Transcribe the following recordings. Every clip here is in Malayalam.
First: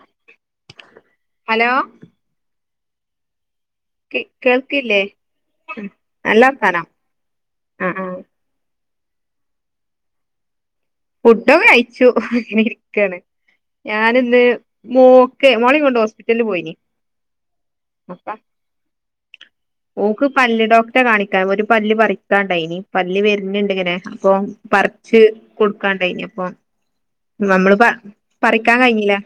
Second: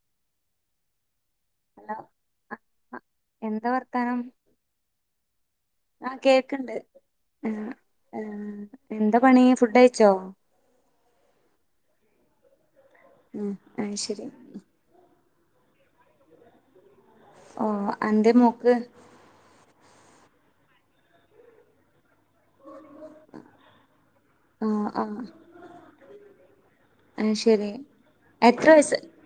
[inaudible] ഹലോ അ കേ കേൾക്ക്ല്ലേ ആ കേക്ക്ണ്ട് ആ ആഹ് ആഹ് ആ എന്താ പണി ഫുഡ് കഴിച്ചോ ഫുഡ് കയ്ച്ചു ക്കാണ്‌ ഉം അത് ശരി ഞാനിന്ന് മോ [unintelligible] മോളേം കൊണ്ട് ഹോസ്പിറ്റലില് പോയിനി ഓ എന്തേ അപ്പ മോക്ക്? ഓക്ക് പല്ല് ഡോക്ടറെ കാണിക്കാൻ ഒരു പല്ല് പറി ക്കാണ്ടായിനി പല്ല് വരുന്നിണ്ടിങ്ങനെ അപ്പൊ ആ ആ പറിച്ച് കൊടുക്കാണ്ടായിനി അപ്പം അത് ശരി നമ്മള് പ എത്ര പറിക്കാൻ വയസ്സ് കയിഞ്ഞില്ല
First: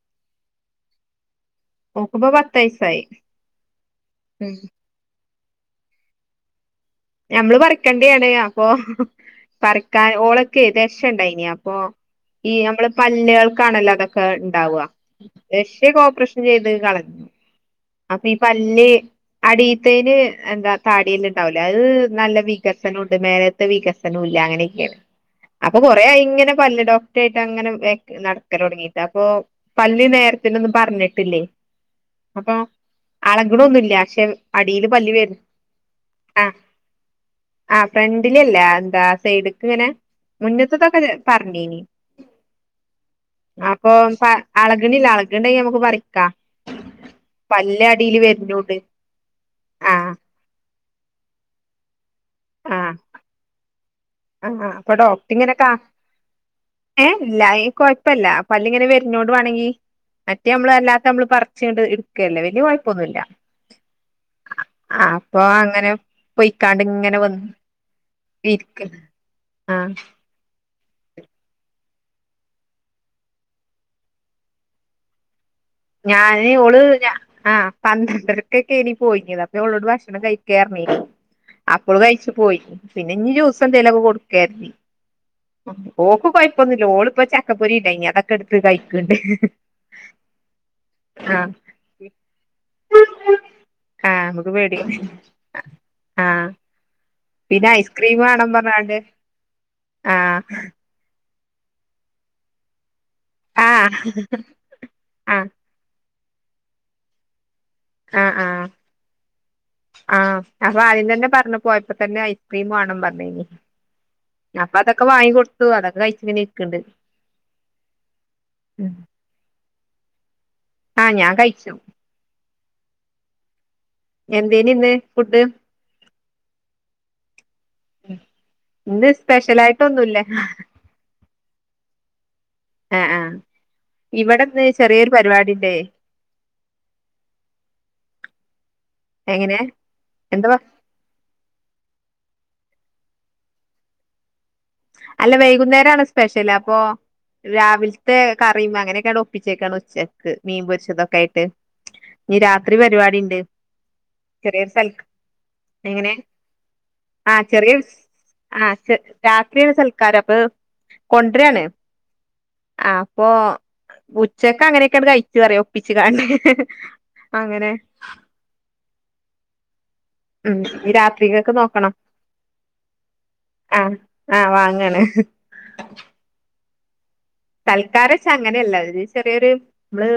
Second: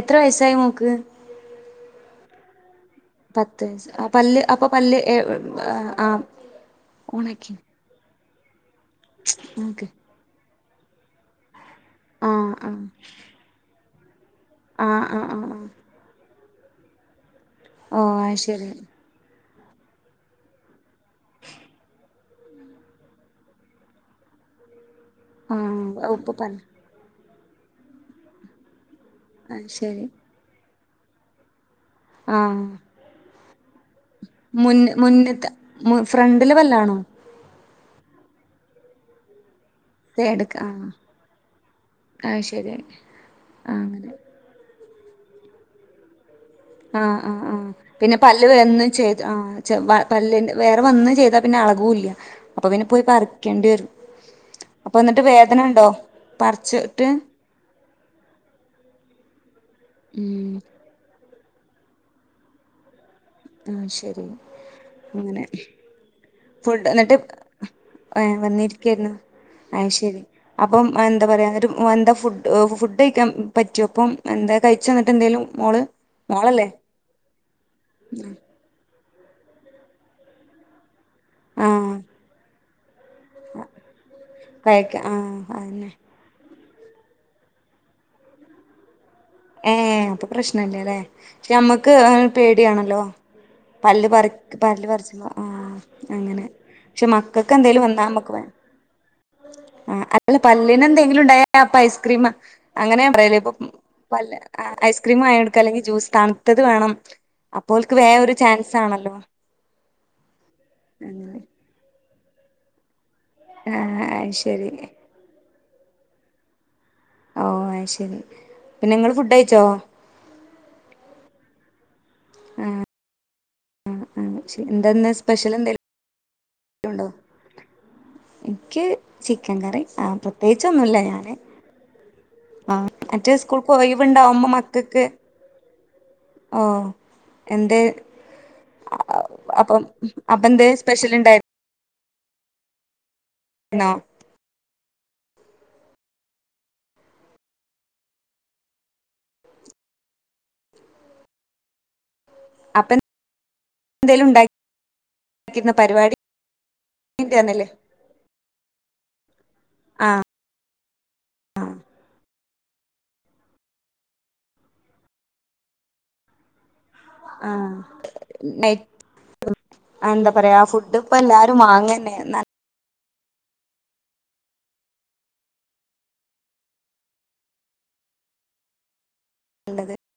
എത്ര വയസ്സായി മോക്ക് ഓക്കിപ്പം പത്തുവയസ്സ് പത്ത് വയസ്സ് അ പല്ല് അപ്പൊ പല്ല് എ വ് ആഹ് ഞമ്മള് പറിക്കേണ്ടിയാണ് അ ഇപ്പൊ ഓക്കെ പറിക്കാൻ ഓളെ ഓക്കേ ദശ ഇണ്ടായിനി അപ് അപ്പൊ ആ ഈ ആ ഞമ്മള് പല്ലുകൾക്കാണല്ലോ അട ക്ക്‌ ഇണ്ടാവാ ആ ആ ആ ആ ദശയൊക്കെ ഓപ്പറേഷൻ ചെയ്ത് കളഞ്ഞു ഓ അപ്പൊ ഈ അത് ശരി പല്ല് അടീത്തേന് എന്താ താടിയെല്ല് ഇണ്ടാവല്ലോ അത് നല്ല വികസനുണ്ട് മേലേത്തെ വികസനോല്ല അങ്ങനെയൊക്കെയാണ് ആ അപ്പൊ കൊറേ ആയി ഇങ്ങനെ പല്ല് ഡോക്ടറ ങ്ങനെ [unintelligible] നടക്കല് തൊടങ്ങീട്ട് അപ്പൊ അത് ശരി പള്ളീൽ നേരത്തിനൊന്നും പറഞ്ഞിട്ടില്ലേ ആ ആള ഇവിടൊന്നുവില്ല പക്ഷെ അടിയില് പല്ല് വെരുന്നു ണ്ടിലെ പല്ലാണോ ആ ഫ്രണ്ടിലല്ല എന്താ സൈഡ് ങ്ങനെ എടുക്ക ആഹ് മുന്നത്തതൊക്കെ പറഞ്ഞീനി അത് ശരിയായി അപ്പൊ അങ്ങനെ ആ ആളെ ണില്ല ഇളക്ണ്ടെങ്കി നമ്മക്ക് പറിക്കാ ആ ആ ആ പിന്നെ പല്ല് വന്നും ചെയ്തു ആ ച്ചെ ആ വ്വ പല്ലിന്റെ വേ വന്നു ചെയ്താ പിന്നെ അളകൂല്ല അപ്പൊ ആ പിന്നെ പോയി പറിക്കെണ്ടി വരും ആ അപ്പൊ എന്നിട്ട് വേദന ഡോക്ടറ്റ്ങ്ങനെക്കാ ഉണ്ടോ പറിച്ചിട്ട് ഏ ഇല്ല ഏ കൊഴപ്പല്ല പല്ല് ഇങ്ങനെ വര്നോട് വാണങ്കി മറ്റേ ഉം നമ്മള് അല്ലാത്ത മ്മള് പർച്ച്ങ്ങണ്ട് ഇട്ക്കല്ലേ വെല്ല്യ കൊയപ്പൊന്നുല്ല ആ ശരി അങ്ങനെ പൊയ്ക്കാണ്ട് ഫുഡ് എന്നിട്ട് ഇങ്ങനെ വന്ന് ഏഹ് വന്നിരി ഇരിക്ക ക്കേര്ന്നു ആഹ് അയ് ശരി അപ്പം എന്താ പറയ ഒരു മൊ എന്താ ഫുഡ് ഫുഡ് കഴിക്കാൻ പറ്റോപ്പം എന്താ കയിച്ചോ എന്നിട്ട് എന്തേലും മോള് ഞാന് മോളല്ലേ ഓള് രാ ആ പന്ത്രണ്ടരക്കൊക്കേനി പോയിക്കേര്ന്ന് അപ്പ ഒളോട് ഭക്ഷണം കഴിക്കേറ്ഞ്ഞീനി അപ്പോള് ആഹ് കഴിച്ച് പോയി പിന്നെ ഇഞ്ഞ് ജ്യൂസ് എന്തെലൊ കൊടുക്കേര്തി കഴിക്ക ആഹ് അതന്നെ ഓക്ക് കൊയ് പ്പൊന്നുല്ല ഓള്പ്പോ ചക്കപ്പൊരി ഇണ്ടായ്നി അതൊക്കട്ത്ത് കഴി ഏ അപ്പൊ പ്രശ്നല്ല ല്ലേ ആഹ് പക്ഷെ മ്മക്ക് പേടിയാണല്ലോ പല്ല് ആഹ് പറ നമുക്ക് പേടിയാ പല്ല് പറിച്ച ആ അങ്ങനെ ആഹ് ക്ഷേ മ കക്ക് പിന്നെ എന്തേലും വന്നാ ഐസ്ക്രീം നമ്മക്ക് വാണം പർഞ്ഞാണ്ട് ആ അല്ല ആഹ് പല്ലിനന്തേ ന്നുണ്ടായപ്പോ ഐസ്ക്രീമ് അങ്ങ പേരെപോ ആഹ് [unintelligible] ആഹ് ഐസ്ക്രീമ് ആഹ് വാങ്ങിയോട്ക്ക അല്ലെങ്കി ജൂ സ് തണ്ത്തത് വേണം അപ്പോൽക്ക് വേം ആഹ് ഒരു ആഹ് ചാൻസ് ആണല്ലോ ആഹ് അപ്പൊ ആദ്യം തന്നെ അങ്ങനെ പറഞ്ഞു പോയപ്പോ തന്നെ ഐസ്ക്രീമ് വാണം [unintelligible] ആഹ് അത് ശരി അപ്പ അതൊക്കെ വാങ്ങി കൊട് ട്തു അതൊക്കെ കയിച്ങ്ങനെ ഇര്ക്ക്‌ണ് ണ്ട് ഓഹ് ഐശെരി പിന്നെങ്ങള് ഫുഡൈച്ചോ ആഹ് ഞാൻ കഴിച്ചു ആഹ് ആഹ് ശരി എന്തേന് ഇന്ന് ഫുഡ് ലുണ്ടോ എനിക്ക് ഇന്ന് ചിക്കൻ കറി ആ സ്പെഷ്യലായിട്ടൊന്നുല്ല പ്രത്യേകിച്ച ഒന്നുല്ല ഞാന് ആ ആഹ ആഹ മറ്റേ സ്കൂൾക്ക് ഒഴിവുണ്ടാവുമ്പോ ഇവിടെന്ന് മക്കൾക്ക് ചെറിയൊരു പരിപാടിണ്ടേ? ഓ എന്തേ അ എങ്ങനെ അപ്പം എന്താ അപ്പന്തേ സ്പെഷ്യൽണ്ടായി രുന്നോ അല്ല വൈകുന്നേരണ് സ്പെഷ്യല് അപ്പൊ രാവിലത്തെ കറിയ അങ്ങനെയൊക്കെയ ഒപ്പിച്ചേക്കാണ് ഉച്ചക്ക് മീൻ പൊരിച്ചതൊക്കെ ആയിട്ട് നീ രാത്രി അപ്പ പരിപാടി ഉണ്ട് എന്തേലും ചെറിയൊരു സൽ ഉണ്ടാക്കിയിരുന്നോ എങ്ങനെ പരിപാടി ആ കഴിഞ്ഞിട്ടാന്നല്ലേ ചെറിയ ആ [unintelligible] [unintelligible] ആ സൽക്കാര അപ്പൊ കൊണ്ടരയാണ് ആ അ അപ്പൊ ഉച്ചക്കെ അങ്ങനെയൊക്കെയാണ്ട് കഴിച്ചു പറയാ ഒപ്പിച്ചങ്ങാണ്ട് ആ നയ് [unintelligible] അഎന്താ ഉം പറയാ ഈ ഫുഡ് ഇപ്പ എല്ലാരും വാങ്ങന്നെ എന്നാ ആ ആ വാങ്ങാണ് സൽക്കാരച്ച അങ്ങന അല്ല ചെറിയൊരു നല്ലത് നമ്മള്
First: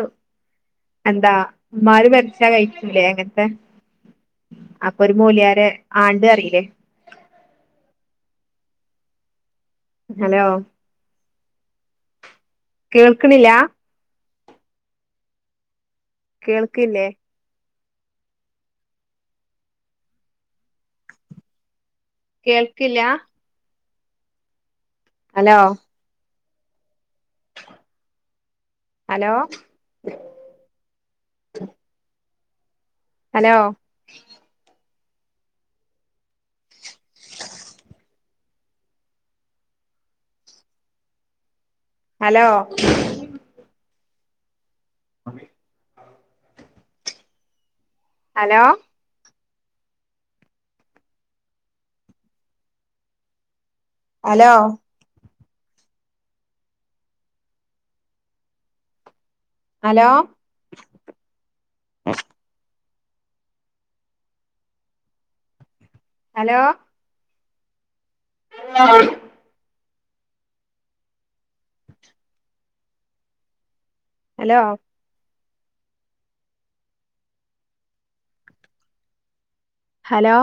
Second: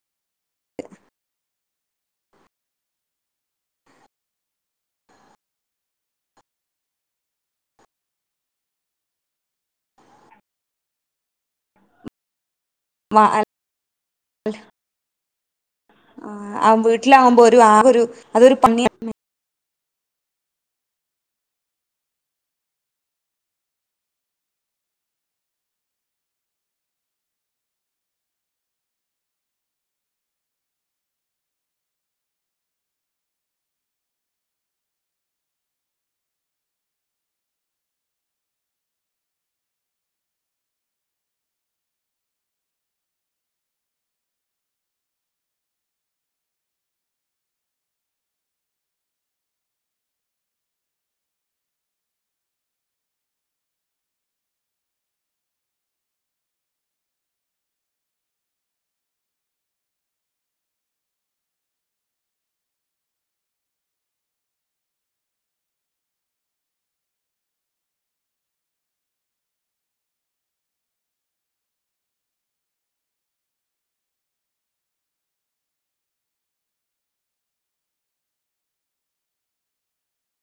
എന്താ ഉമ്മാര് മരിച്ചാ കഴിച്ചൂലേ അങ്ങനത്തെ അപ്പൊ ഒരു മൂലിയാരെ ആണ്ട് അറിയില്ലേ ഹലോ വാ- കേൾക്ക്ണില്ലാ ആ അവ വീട്ടിലാകുമ്പോ ഒരു ആ ഒരു അതൊരു പന്നിയ കേൾക്കില്ല ഹലോ ഹലോ ഹലോ ഹലോ അതെ hello hello hello hello [unintelligible] hello hello